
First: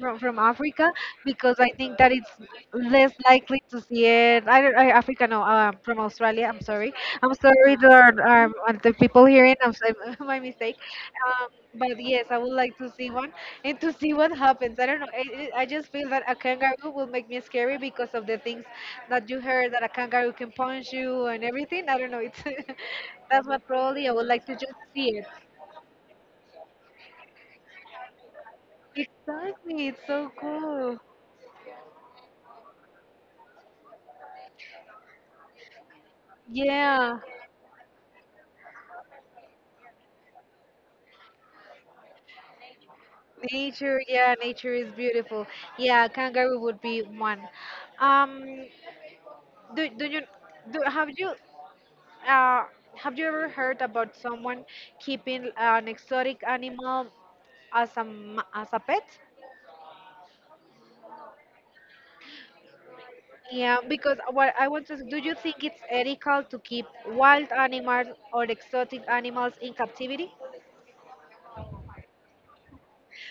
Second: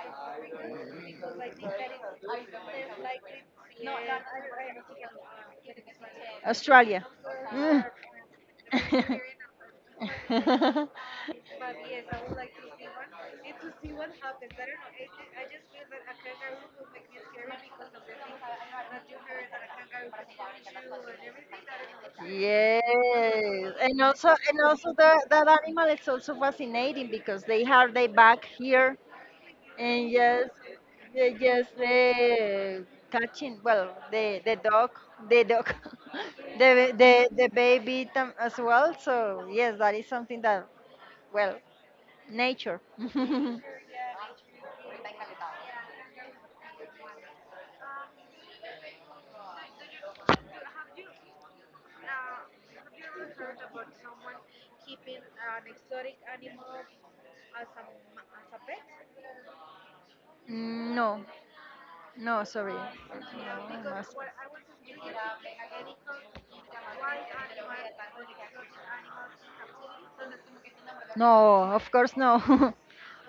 Speaker 1: from, from Africa, because I think that it's less likely to see it. I don't, I, Africa, no, uh, from Australia. I'm sorry.
Speaker 2: Australia.
Speaker 1: I'm sorry
Speaker 2: Mm.
Speaker 1: that um, what the people hearing. I'm sorry,
Speaker 2: Or
Speaker 1: my mistake.
Speaker 2: um,
Speaker 1: Um, but yes, I would like to see one and to see what happens. I don't know. It, it, I just feel that a kangaroo will make me scary because of the things that you heard that a kangaroo can punch you and everything. I don't know. It's,
Speaker 2: yes,
Speaker 1: that's what
Speaker 2: and
Speaker 1: probably I would
Speaker 2: also
Speaker 1: like to
Speaker 2: and
Speaker 1: just
Speaker 2: also
Speaker 1: see it.
Speaker 2: that that animal is also fascinating because they have their back here
Speaker 1: Exactly. It's
Speaker 2: and
Speaker 1: so
Speaker 2: just
Speaker 1: cool.
Speaker 2: they just uh, catching well the the dog the dog the
Speaker 1: Yeah,
Speaker 2: the the baby tam- as well. So yes, that is something that well nature.
Speaker 1: nature. Yeah, nature is beautiful. Yeah, kangaroo would be one. Um, do do you do have you, Uh, have you ever heard about someone keeping an exotic animal as a m- as a pet?
Speaker 2: Mm, no, no, sorry.
Speaker 1: Yeah,
Speaker 2: No,
Speaker 1: because what I want to, do you think it's ethical to keep wild animals or exotic animals in captivity?
Speaker 2: no. No, of course no.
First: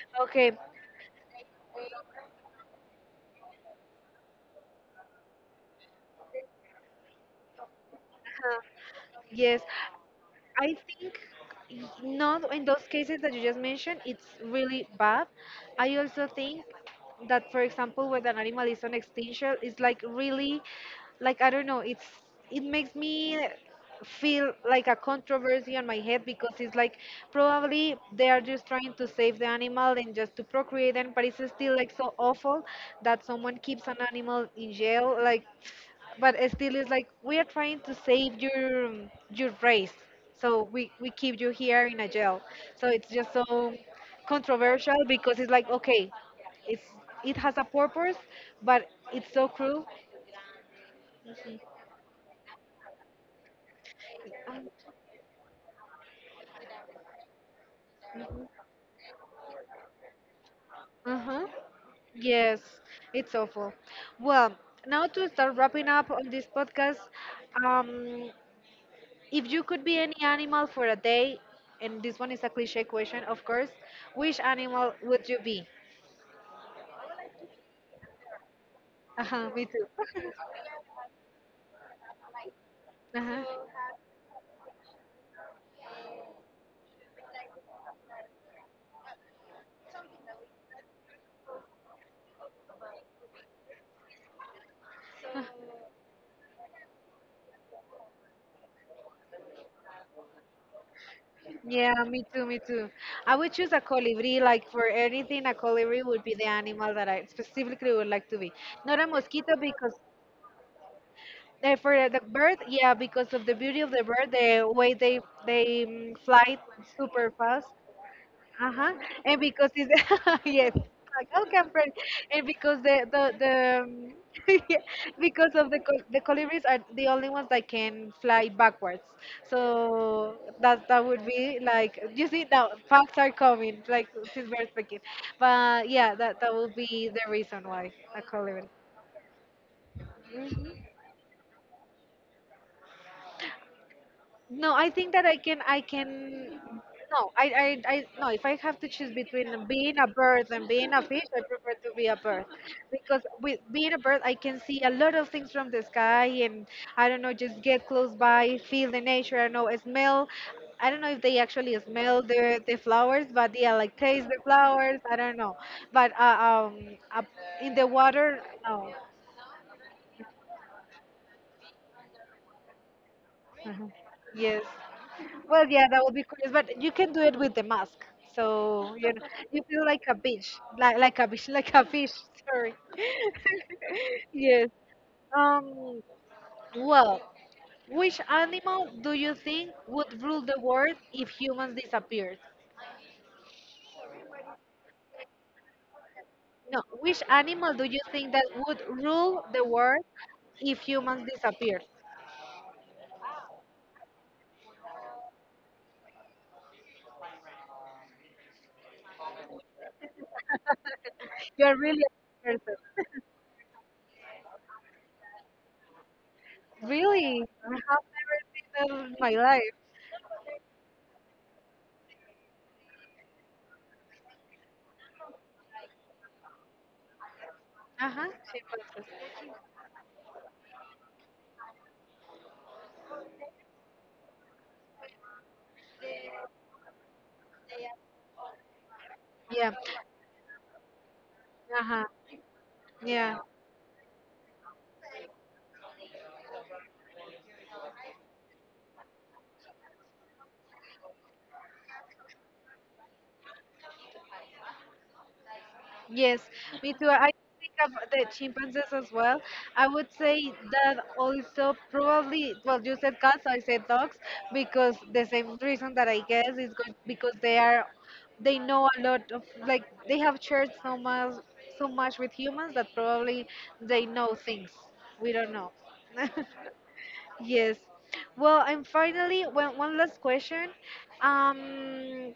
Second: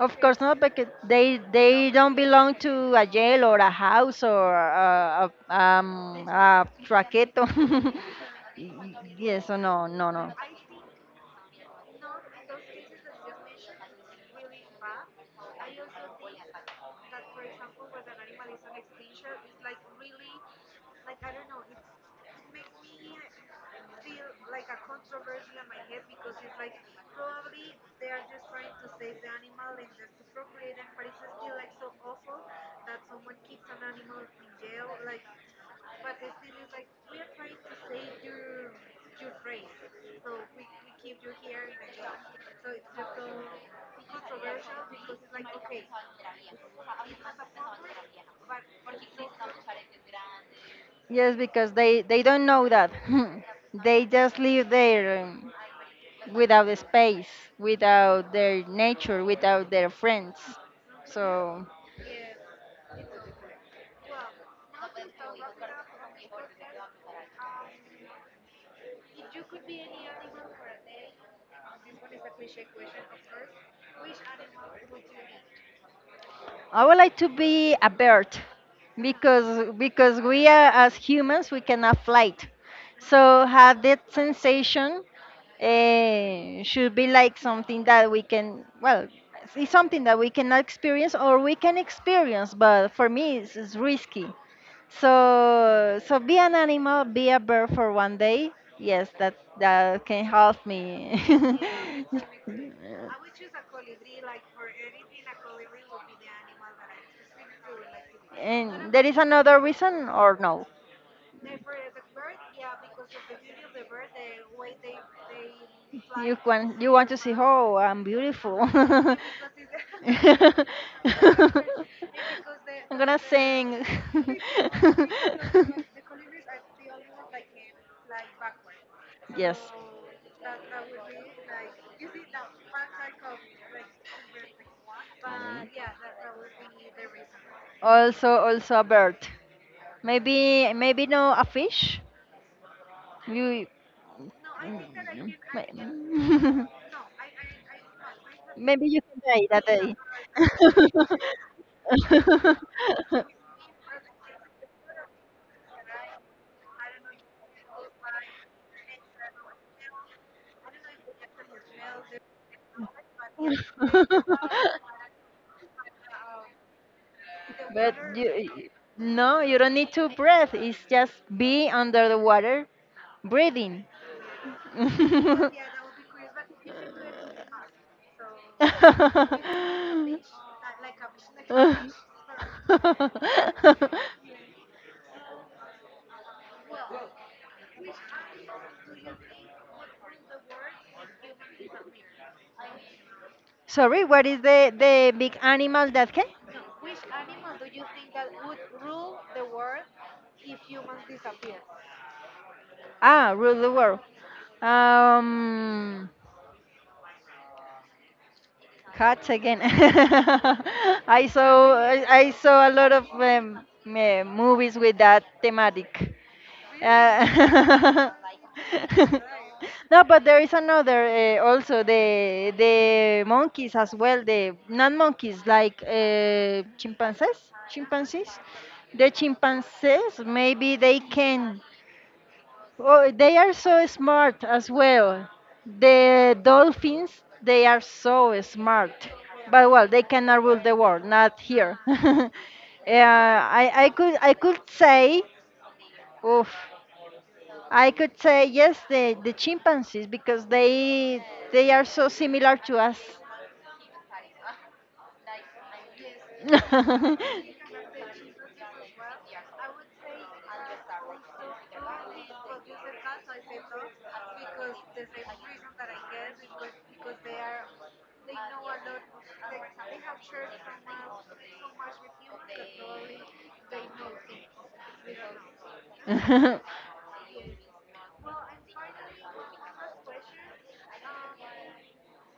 Speaker 2: Of course
Speaker 1: Okay,
Speaker 2: not, because they they don't belong to a jail or a house or a, a, um, a traqueto. Y- yes, so
Speaker 1: yes.
Speaker 2: no, no, no.
Speaker 1: I think y- not in those cases that you just mentioned, it's really bad. I also think that, for example, when an animal is on extinction, it's like really, like I don't know, it's, it makes me feel like a controversy on my head because it's like probably they are just trying to save the animal and just to procreate them, but it's still like so awful that someone keeps an animal in jail, like, but it still is like, we are trying to save your your race, so we we keep you here in a jail, so it's just so controversial because it's like, okay, it's, it has a purpose, but it's so cruel.
Speaker 2: Yes, because they they don't know that. They just live there. Um, without the space, without their nature, without their friends. So
Speaker 1: Uh-huh. Yes, it's awful. Well, now to start wrapping up on this podcast, um if you could be any animal for a day, and this one is a cliche question, of course, which animal would you be?
Speaker 2: I would like to be a bird
Speaker 1: Uh-huh, me
Speaker 2: because
Speaker 1: too.
Speaker 2: because we are as humans we cannot fly.
Speaker 1: Uh-huh.
Speaker 2: So have that sensation uh, should be like something that we can well it's something that we cannot experience or we can experience but for me it's, it's risky. So, so be an animal, be a bird for one day. Yes, that that can help me.
Speaker 1: Yeah, me too, me too. I would choose a colibri. Like for anything, a colibri would be the animal that I specifically would like to be.
Speaker 2: And
Speaker 1: Not
Speaker 2: there
Speaker 1: a
Speaker 2: is
Speaker 1: mosquito
Speaker 2: another
Speaker 1: because
Speaker 2: reason or no?
Speaker 1: uh, for the bird, yeah, because of the beauty of the bird, the way they they mm, fly
Speaker 2: want You want to
Speaker 1: super
Speaker 2: see?
Speaker 1: fast.
Speaker 2: Oh, I'm beautiful.
Speaker 1: Uh-huh. And because it's, yes, like how can am. And because the the the
Speaker 2: Sing. because
Speaker 1: um, yeah,
Speaker 2: because the,
Speaker 1: because
Speaker 2: the,
Speaker 1: of the col the colibris are the only ones that can fly backwards.
Speaker 2: backwards.
Speaker 1: So that that would be like, you see, now facts are coming like since we're speaking. But yeah, that that would be the reason
Speaker 2: Why.
Speaker 1: why a
Speaker 2: Also,
Speaker 1: colibri.
Speaker 2: also a bird. Maybe maybe no a fish. You
Speaker 1: No, I think that I can I
Speaker 2: may-
Speaker 1: can no, I, I, I no, if I have
Speaker 2: maybe
Speaker 1: to
Speaker 2: you
Speaker 1: choose
Speaker 2: can try that
Speaker 1: between
Speaker 2: day.
Speaker 1: being a bird and being a fish, I prefer to be a bird. Because with being a bird I can see a lot of things from the sky, and I don't know, just get close by, feel the nature, I don't know, smell, I don't know if they actually smell the, the flowers, but yeah, like taste the flowers. I don't know, but uh, um, up in the
Speaker 2: But
Speaker 1: water,
Speaker 2: you
Speaker 1: no.
Speaker 2: no, you don't need to breathe. It's just be under the water breathing.
Speaker 1: Uh-huh. Yes. Well, yeah, that would be curious, but you can do it with the mask. So, you know, you feel like a bitch, like like a bitch, like a fish. Sorry. Yes. Um. Well, which animal do you think would rule the world if humans disappeared?
Speaker 2: Sorry, what is the the big animal that can
Speaker 1: No, which animal do you think that would rule the world if humans disappeared?
Speaker 2: ah rule the world? Um, cats again. I saw
Speaker 1: You're really
Speaker 2: I, I
Speaker 1: a good
Speaker 2: saw a
Speaker 1: person.
Speaker 2: lot of um, eh, movies with that thematic.
Speaker 1: Really? I have
Speaker 2: Uh,
Speaker 1: never seen that in my life.
Speaker 2: no, but there is another uh, also the the monkeys as well. The not monkeys like uh, chimpanzees,
Speaker 1: Uh-huh.
Speaker 2: chimpanzees. The
Speaker 1: Chimpanzees.
Speaker 2: chimpanzees maybe they can. Oh, they are so smart as well. The dolphins, they are so smart. But
Speaker 1: Yeah.
Speaker 2: well, they cannot rule the world, not here.
Speaker 1: Uh-huh.
Speaker 2: uh,
Speaker 1: Yeah.
Speaker 2: I, I could I could say, oof, I could say yes, the, the chimpanzees because they they are so similar to us.
Speaker 1: Yes. Me too. I think of the chimpanzees as well. I would say that also probably, well, you said cats, I said dogs, because the same reason that I guess is good because they are, they know a lot of, like, they have shared so much, so much with humans that probably they know things we don't know. Yes. Well, and finally, one, one last question. Um,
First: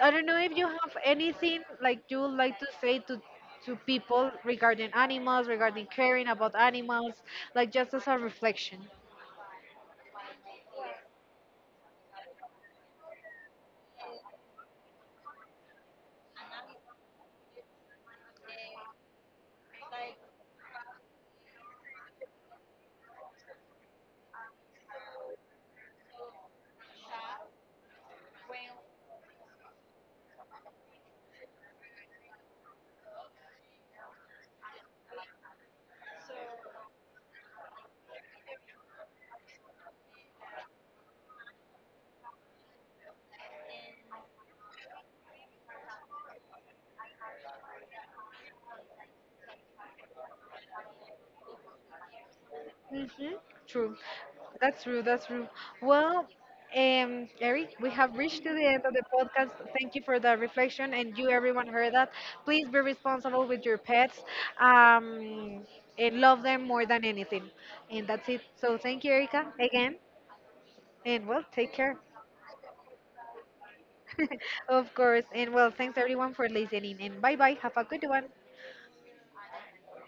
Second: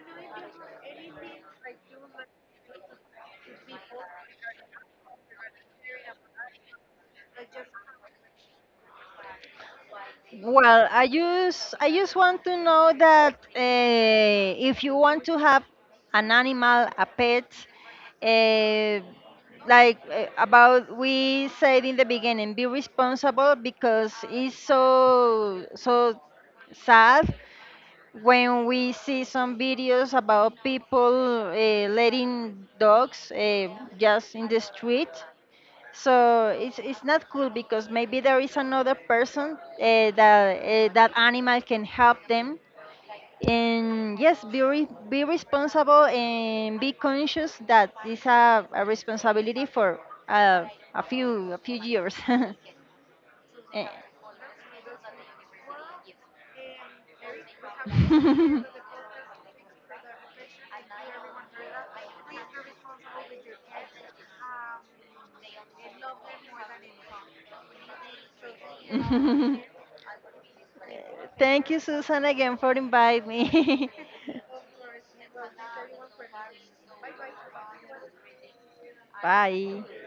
Speaker 1: I don't know if you have anything like you would like to say to to people regarding animals, regarding caring about animals, like just as a reflection.
Speaker 2: Well, I just I just want to know that uh, if you want to have an animal, a pet, uh, like uh, about we said in the beginning, be responsible because it's so so sad when we see some videos about people uh, letting dogs uh, just in the street, so it's it's not cool because maybe there is another person uh, that uh, that animal can help them. And yes, be re- be responsible and be conscious that it's a, a responsibility for uh, a few a few years.
Speaker 1: Mm-hmm.
Speaker 2: Eh.
Speaker 1: True. That's true. That's true. Well, um, Eric, we have reached to the end of the podcast. Thank you for that reflection, and you, everyone, heard that. Please be responsible with your pets, um, and love them more than anything. And that's it. So
Speaker 2: Them
Speaker 1: thank
Speaker 2: more
Speaker 1: you,
Speaker 2: than
Speaker 1: Erica,
Speaker 2: anyone.
Speaker 1: again, and well,
Speaker 2: Thank
Speaker 1: take
Speaker 2: you,
Speaker 1: care.
Speaker 2: Susan, again for inviting me.
Speaker 1: Of course. And well, thanks everyone for listening. And bye bye. Have a good one.
Speaker 2: Bye.